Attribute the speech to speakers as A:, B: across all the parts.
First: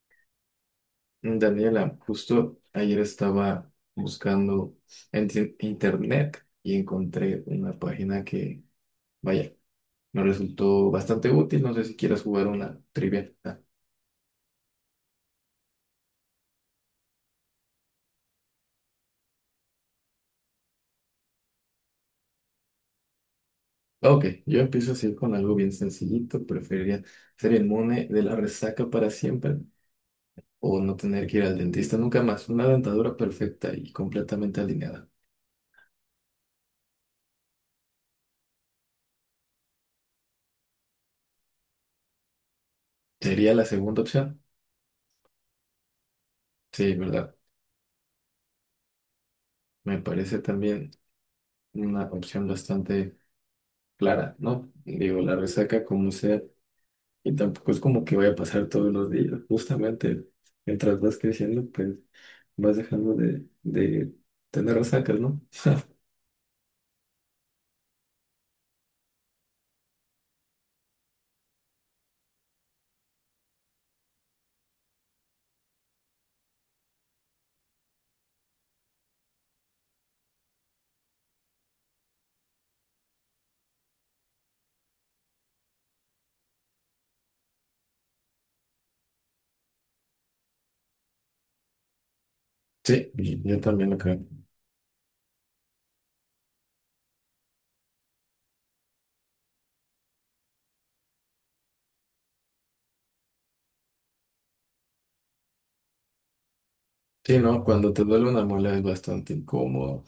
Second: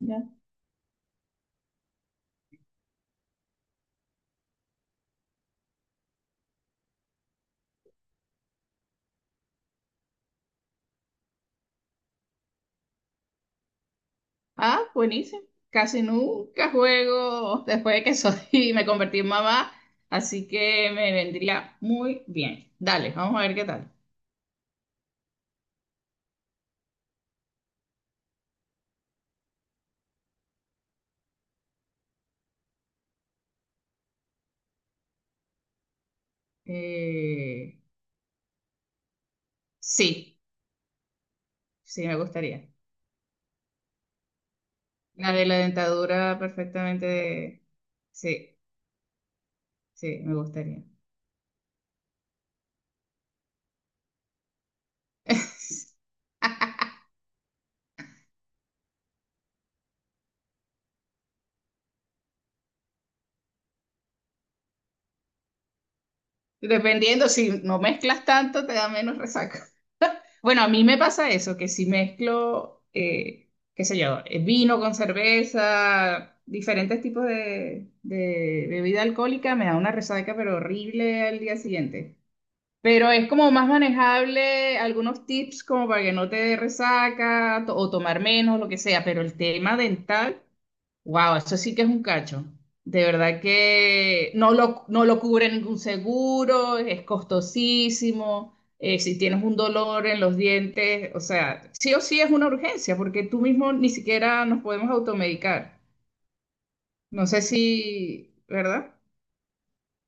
A: Ya.
B: Daniela, justo ayer estaba buscando en internet y encontré una página que, vaya, me resultó bastante útil. No sé si quieras jugar una trivia. Ah,
A: Ah, buenísimo. Casi nunca juego después de que soy me convertí en mamá, así que me vendría muy bien. Dale, vamos a ver qué tal.
B: ok, yo empiezo así con algo bien sencillito. Preferiría ser inmune de la resaca para siempre o no tener que ir al dentista nunca más. Una dentadura perfecta y completamente alineada.
A: Eh, sí, sí, me gustaría.
B: ¿Sería la segunda opción?
A: La de la dentadura
B: Sí, ¿verdad?
A: perfectamente. Sí,
B: Me
A: sí, me
B: parece
A: gustaría.
B: también una opción bastante clara, ¿no? Digo, la resaca como sea, y tampoco es como que vaya a pasar todos los días. Justamente, mientras vas creciendo, pues vas dejando de tener resacas, ¿no?
A: Dependiendo, si no mezclas tanto, te da menos resaca. Bueno, a mí me pasa eso, que si mezclo, qué sé yo, vino con cerveza, diferentes tipos de bebida alcohólica, me da una resaca, pero horrible al día siguiente. Pero es como más manejable algunos tips como para que no te dé resaca o tomar menos, lo que sea, pero el tema dental. Wow, eso sí que es un cacho. De
B: Sí,
A: verdad
B: y yo también lo creo.
A: que no lo cubre ningún seguro, es costosísimo. Si tienes un dolor en los dientes, o sea, sí o sí es una urgencia, porque tú mismo ni siquiera nos podemos automedicar. No
B: Sí,
A: sé si,
B: no, cuando te duele una muela es
A: ¿verdad?
B: bastante incómodo.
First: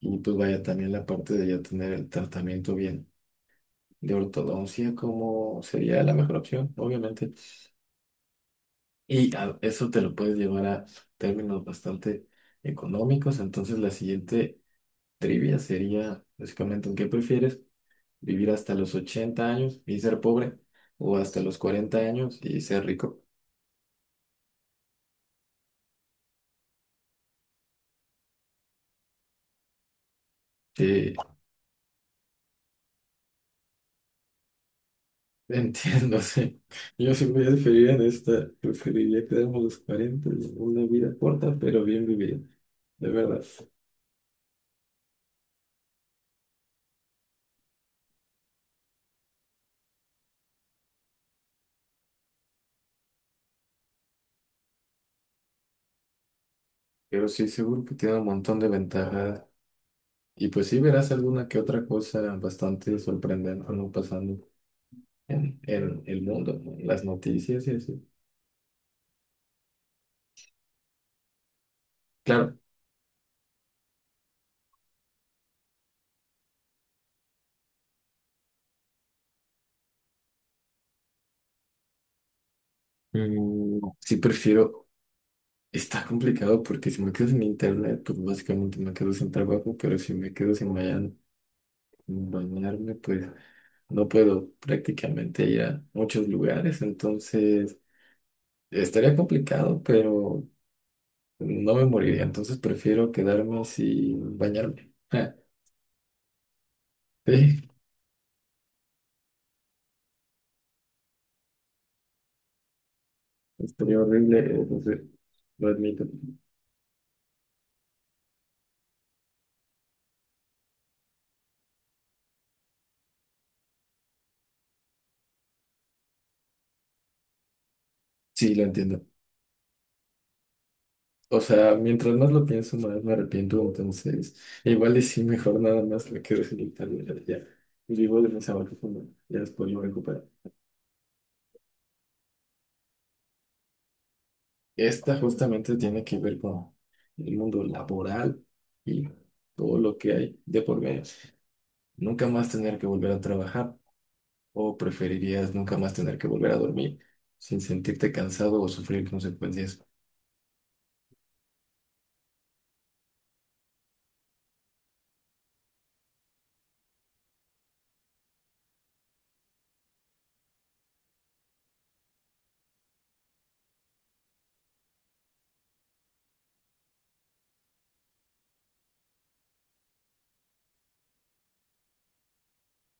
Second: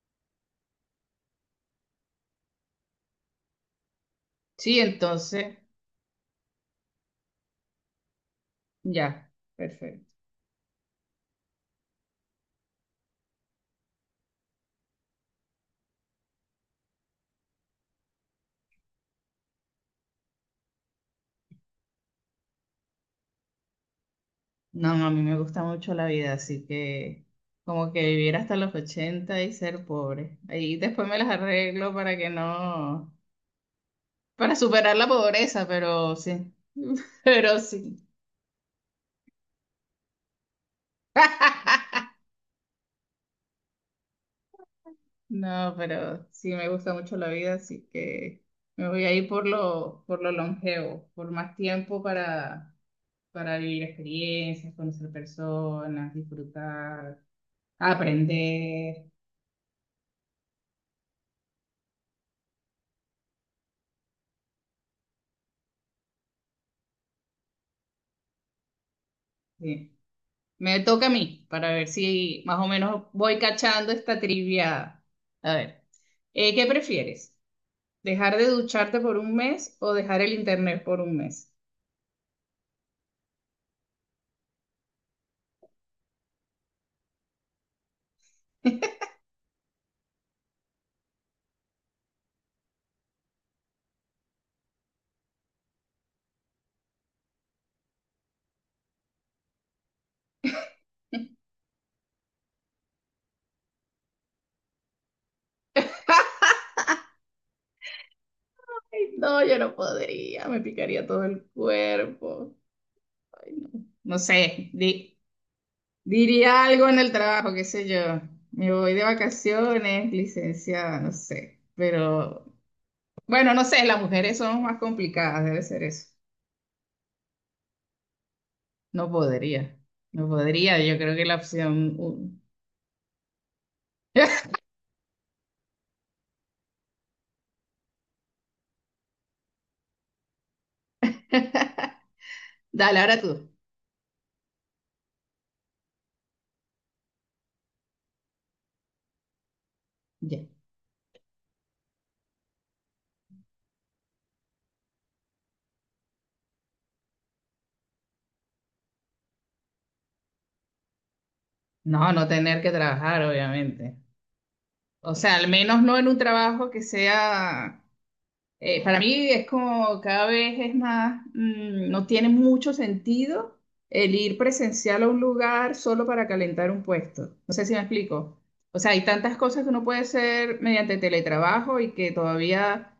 B: Y pues vaya también la parte de ya tener el tratamiento bien de
A: Sí,
B: ortodoncia
A: entonces,
B: como sería la mejor opción, obviamente.
A: ya,
B: Y a- eso te
A: perfecto.
B: lo puedes llevar a términos bastante económicos. Entonces la siguiente trivia sería básicamente, ¿en ¿qué prefieres? ¿Vivir hasta los 80 años y ser pobre? ¿O hasta los 40 años y ser rico?
A: No, no, a mí me gusta mucho la vida, así que como que vivir hasta los 80 y ser pobre. Ahí después
B: Sí,
A: me las arreglo para que no. Para superar la pobreza, pero
B: entiendo,
A: sí.
B: sí. Yo sí voy a
A: Pero
B: diferir
A: sí.
B: en esta. Preferiría quedarme a los 40, una vida corta, pero bien vivida, de verdad.
A: No, pero sí me gusta mucho la vida, así que me voy a ir por lo longevo, por más tiempo para vivir experiencias, conocer personas, disfrutar,
B: Pero sí, seguro que tiene un montón de
A: aprender.
B: ventajas. Y pues sí verás alguna que otra cosa bastante sorprendente, ¿no? Pasando en el mundo, ¿no? En las noticias y así.
A: Sí. Me toca a mí para ver si
B: Claro,
A: más o menos voy cachando esta trivia. A ver, ¿qué prefieres? ¿Dejar de ducharte por un mes o dejar el internet por un mes?
B: sí prefiero. Está complicado porque si me quedo sin internet, pues básicamente me quedo sin trabajo, pero si me quedo sin bañar- bañarme, pues no puedo prácticamente ir a muchos lugares, entonces estaría complicado, pero no me moriría, entonces prefiero quedarme sin bañarme. Ja, sí,
A: Ay, no, yo no podría, me picaría todo el cuerpo. Ay, no.
B: estaría
A: No
B: horrible,
A: sé,
B: entonces lo admito.
A: diría algo en el trabajo, qué sé yo. Me voy de vacaciones, licenciada, no sé. Pero bueno, no sé, las mujeres son más complicadas, debe ser eso.
B: Sí, lo entiendo.
A: No podría, no podría, yo creo que la
B: O sea,
A: opción
B: mientras más
A: uno.
B: lo pienso, más me arrepiento. Entonces, igual y sí, mejor nada más me quedo sin internet. Ya vivo de mis abajo, ya después lo recupero.
A: Dale, ahora tú.
B: Esta justamente tiene que ver con el mundo laboral y todo lo que hay
A: Ya.
B: de por medio. Nunca más tener que volver a trabajar, o preferirías nunca más tener que volver a dormir sin sentirte cansado o sufrir consecuencias.
A: No, no tener que trabajar, obviamente. O sea, al menos no en un trabajo que sea. Para mí es como cada vez es más, no tiene mucho sentido el ir presencial a un lugar solo para calentar un puesto. No sé si me explico. O sea, hay tantas cosas que uno puede hacer mediante teletrabajo y que todavía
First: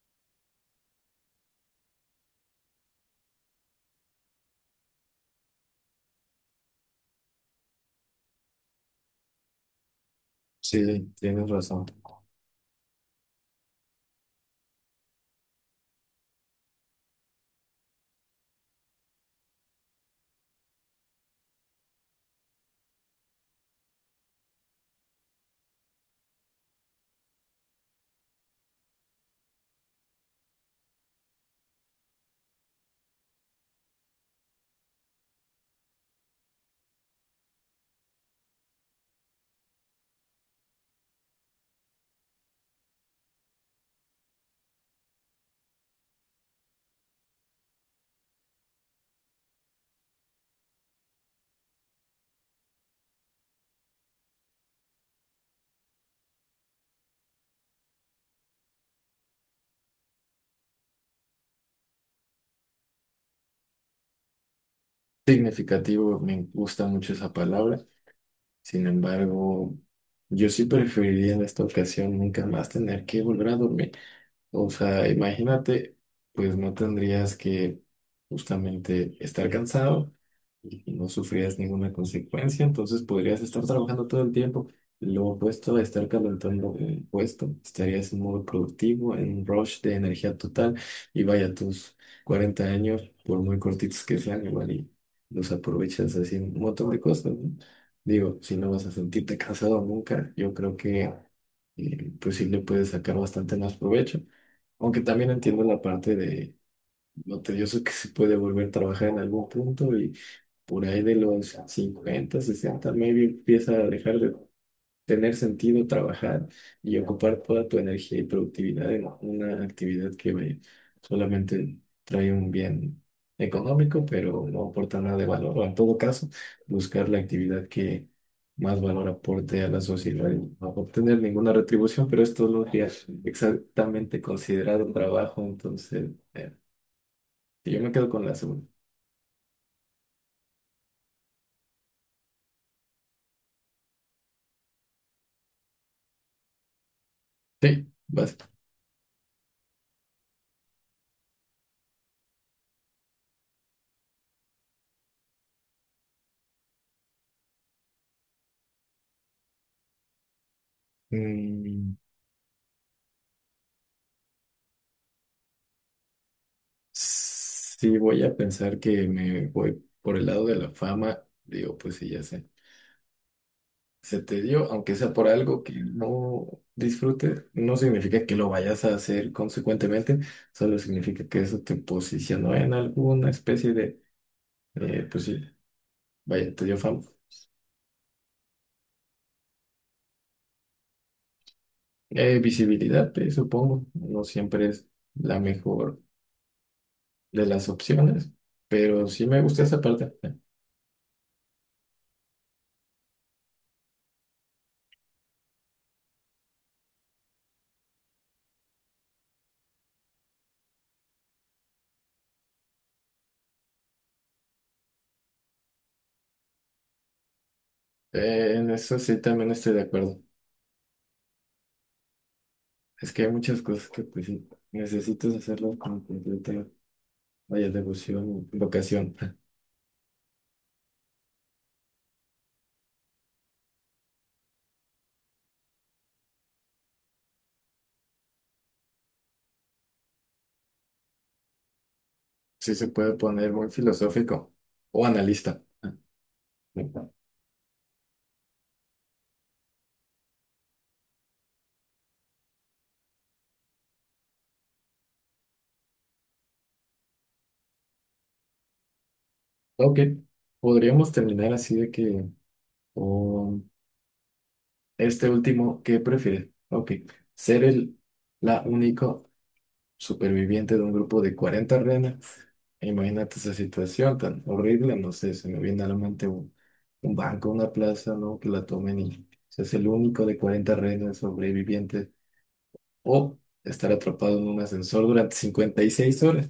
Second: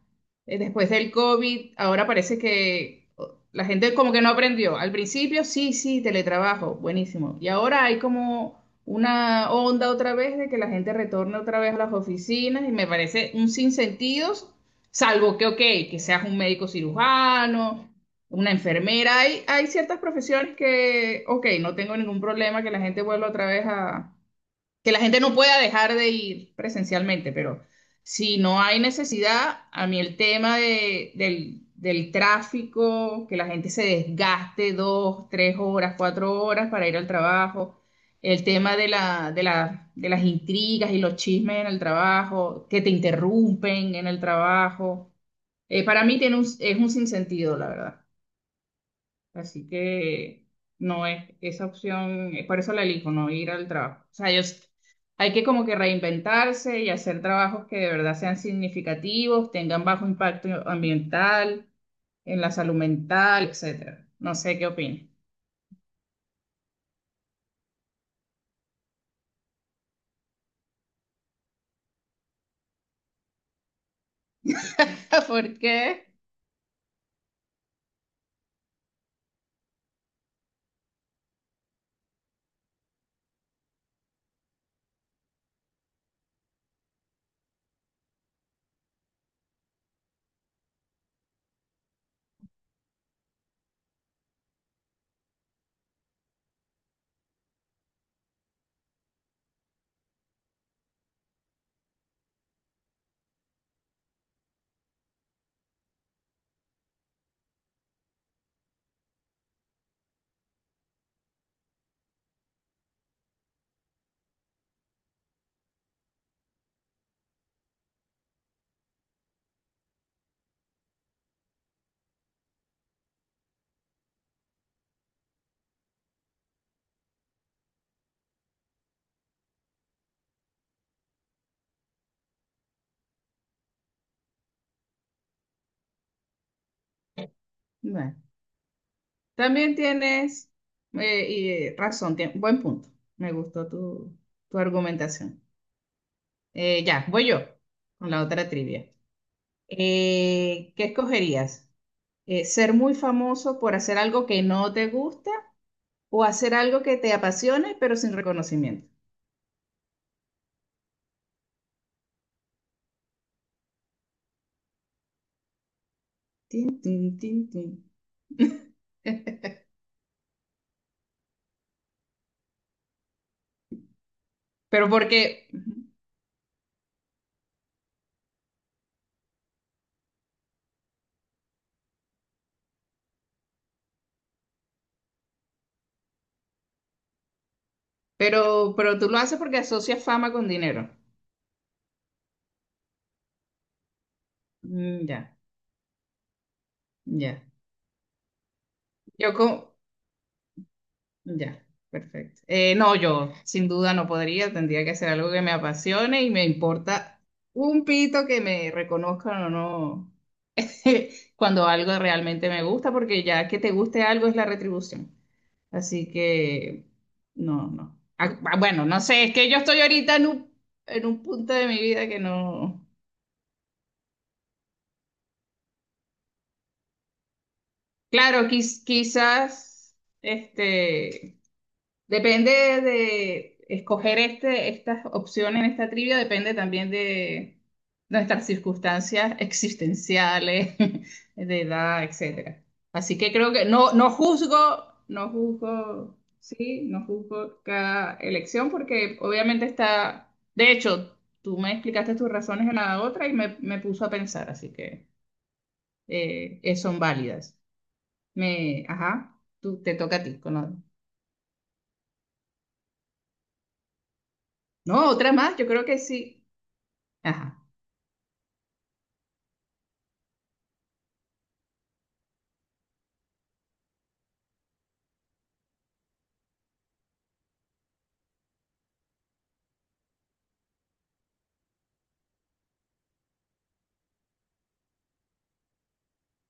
A: después del COVID, ahora parece que oh, la gente como que no aprendió. Al principio, sí, sí, teletrabajo, buenísimo. Y ahora hay como una onda otra vez de que la gente
B: Sí,
A: retorne
B: tienes
A: otra vez a
B: razón.
A: las oficinas y me parece un sinsentido. Salvo que, ok, que seas un médico cirujano, una enfermera, hay ciertas profesiones que, ok, no tengo ningún problema que la gente vuelva otra vez a, que la gente no pueda dejar de ir presencialmente, pero si no hay necesidad, a mí el tema del tráfico, que la gente se desgaste 2, 3 horas, 4 horas para ir al trabajo, el tema de las intrigas y los chismes en el trabajo, que te interrumpen en el trabajo. Para mí tiene es un sinsentido, la verdad. Así que no es esa opción, es por eso la elijo, no ir al trabajo. O sea, yo. Hay que como que reinventarse y hacer trabajos que de verdad sean significativos, tengan bajo impacto ambiental, en la salud mental, etcétera. No sé qué opinas.
B: Significativo, me gusta mucho esa palabra. Sin embargo, yo sí preferiría en esta ocasión nunca más tener que volver a dormir. O sea,
A: ¿Por
B: imagínate,
A: qué?
B: pues no tendrías que justamente estar cansado y no sufrirías ninguna consecuencia, entonces podrías estar trabajando todo el tiempo. Lo opuesto a estar calentando un puesto, estarías en modo productivo, en un rush de energía total y vaya tus 40 años, por muy cortitos que sean, igual y los aprovechas haciendo un montón de cosas, ¿no? Digo, si no vas a sentirte cansado nunca, yo creo que pues sí le puedes sacar bastante más provecho. Aunque también entiendo la parte de lo tedioso que se puede volver a trabajar en algún punto y por ahí de los 50, 60 maybe empieza a dejar de tener sentido, trabajar y ocupar toda tu energía y productividad en una actividad solamente trae un bien económico, pero no aporta nada de valor, o en todo caso, buscar la actividad que más valor aporte a la sociedad y no obtener ninguna retribución, pero esto no sería exactamente considerado un trabajo, entonces yo me quedo
A: Bueno,
B: con la segunda.
A: también tienes y, razón, buen punto. Me gustó tu argumentación. Ya, voy yo
B: Sí,
A: con la
B: vas.
A: otra trivia. ¿Qué escogerías? ¿Ser muy famoso por hacer algo que no te gusta o hacer algo que te apasione pero sin reconocimiento?
B: Mm,
A: Tin, tin, tin, tin.
B: sí, voy a pensar que me voy por el lado de la fama. Digo, pues sí, ya sé. Se te dio,
A: Pero
B: aunque sea
A: porque,
B: por algo que no disfrutes, no significa que lo vayas a hacer consecuentemente, solo significa que eso te posicionó en alguna especie de, pues sí, vaya, te dio fama.
A: pero tú lo haces porque asocias fama con dinero.
B: Visibilidad, supongo, no siempre es
A: Mm, ya,
B: la mejor
A: ya.
B: de las opciones, pero sí
A: Yo
B: me gusta
A: con,
B: esa parte.
A: ya, perfecto. No, yo sin duda no podría, tendría que hacer algo que me apasione y me importa un pito que me reconozcan o no cuando algo realmente me gusta, porque ya que te guste algo es la retribución. Así que, no, no. Ah, ah,
B: En
A: bueno,
B: eso
A: no
B: sí
A: sé, es que
B: también
A: yo
B: estoy
A: estoy
B: de
A: ahorita
B: acuerdo.
A: en un punto de mi vida que no.
B: Es que hay muchas cosas que pues sí, necesitas hacerlas con completa, vaya,
A: Claro,
B: devoción y vocación.
A: quizás, este, depende de escoger esta opción en esta trivia, depende también de nuestras circunstancias existenciales, de edad, etcétera.
B: Sí se puede
A: Así que
B: poner
A: creo que
B: muy
A: no, no
B: filosófico
A: juzgo,
B: o
A: no
B: analista.
A: juzgo, sí, no juzgo cada elección porque obviamente está, de hecho, tú me explicaste tus razones en la otra y me puso a pensar, así que son válidas. Ajá, te
B: Ok,
A: toca a ti.
B: podríamos terminar así de que con
A: No,
B: este
A: otra más, yo
B: último,
A: creo que
B: ¿qué
A: sí.
B: prefieres? Ok, ser
A: Ajá.
B: el la única superviviente de un grupo de 40 renas. Imagínate esa situación tan horrible, no sé, se me viene a la mente un banco, una plaza, ¿no? Que la tomen y seas el único de 40 renas sobrevivientes o estar atrapado en un ascensor durante 56 horas,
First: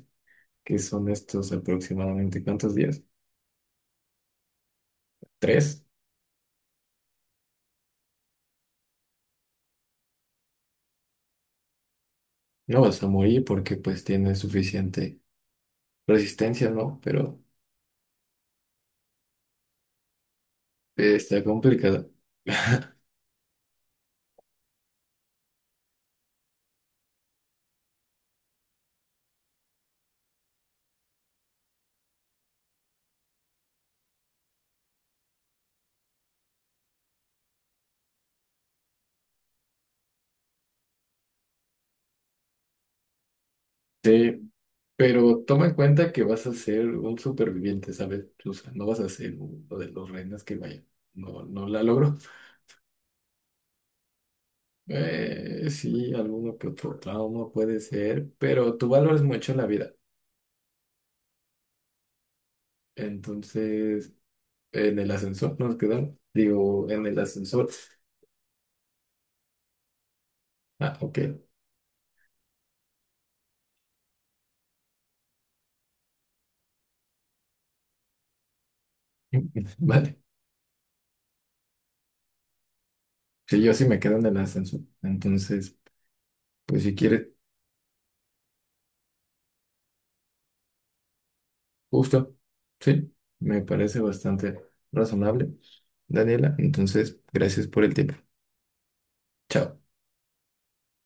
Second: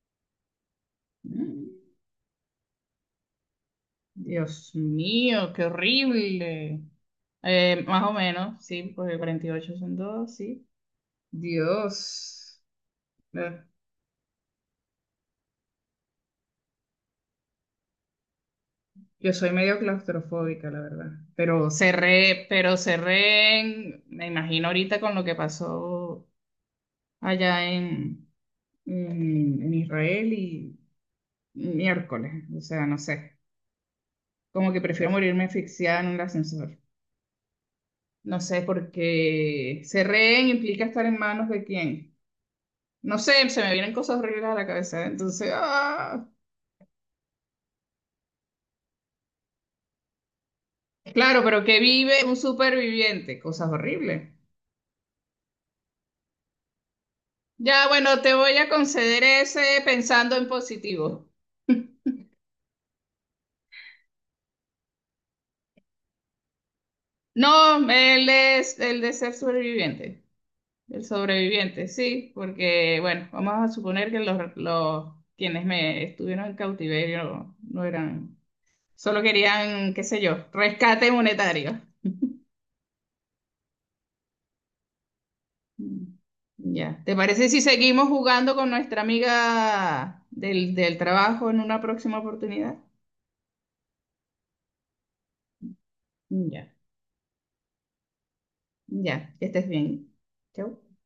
B: que son estos
A: Dios
B: aproximadamente, ¿cuántos días?
A: mío, qué
B: ¿Tres?
A: horrible. Más o menos, sí, porque 48 son 2, sí. Dios.
B: No vas a morir
A: Eh,
B: porque pues tienes suficiente resistencia, ¿no? Pero
A: Yo soy medio claustrofóbica, la verdad.
B: está
A: Pero
B: complicado.
A: cerré, pero cerré, en- Me imagino ahorita con lo que pasó allá en Israel y miércoles. O sea, no sé. Como que prefiero morirme asfixiada en un ascensor. No sé, porque cerré implica estar en manos de quién. No sé, se me vienen cosas horribles
B: Sí,
A: a la cabeza.
B: pero
A: Entonces,
B: toma en cuenta que
A: ah.
B: vas a ser un superviviente, ¿sabes? O sea, no vas a ser uno de los reinas que vaya.
A: Claro,
B: No,
A: pero
B: no
A: que
B: la logro.
A: vive un superviviente, cosas horribles.
B: Sí, alguno que otro trauma puede
A: Ya, bueno,
B: ser,
A: te voy a
B: pero tú valoras
A: conceder
B: mucho la
A: ese
B: vida.
A: pensando en positivo.
B: Entonces, en el ascensor nos quedamos. Digo, en el ascensor.
A: No, él es el de ser superviviente,
B: Ah,
A: el
B: ok.
A: sobreviviente, sí, porque, bueno, vamos a suponer que los quienes me estuvieron en cautiverio no eran, solo querían, qué
B: Vale.
A: sé yo, rescate monetario.
B: Sí, yo sí me quedo en el ascensor. Entonces,
A: Mm.
B: pues si
A: Ya, ¿te
B: quieres,
A: parece si seguimos jugando con nuestra amiga del trabajo en una próxima
B: justo.
A: oportunidad?
B: Sí, me parece bastante razonable, Daniela.
A: Ya,
B: Entonces, gracias por el tiempo.
A: ya, que estés
B: Chao.
A: bien. Chau.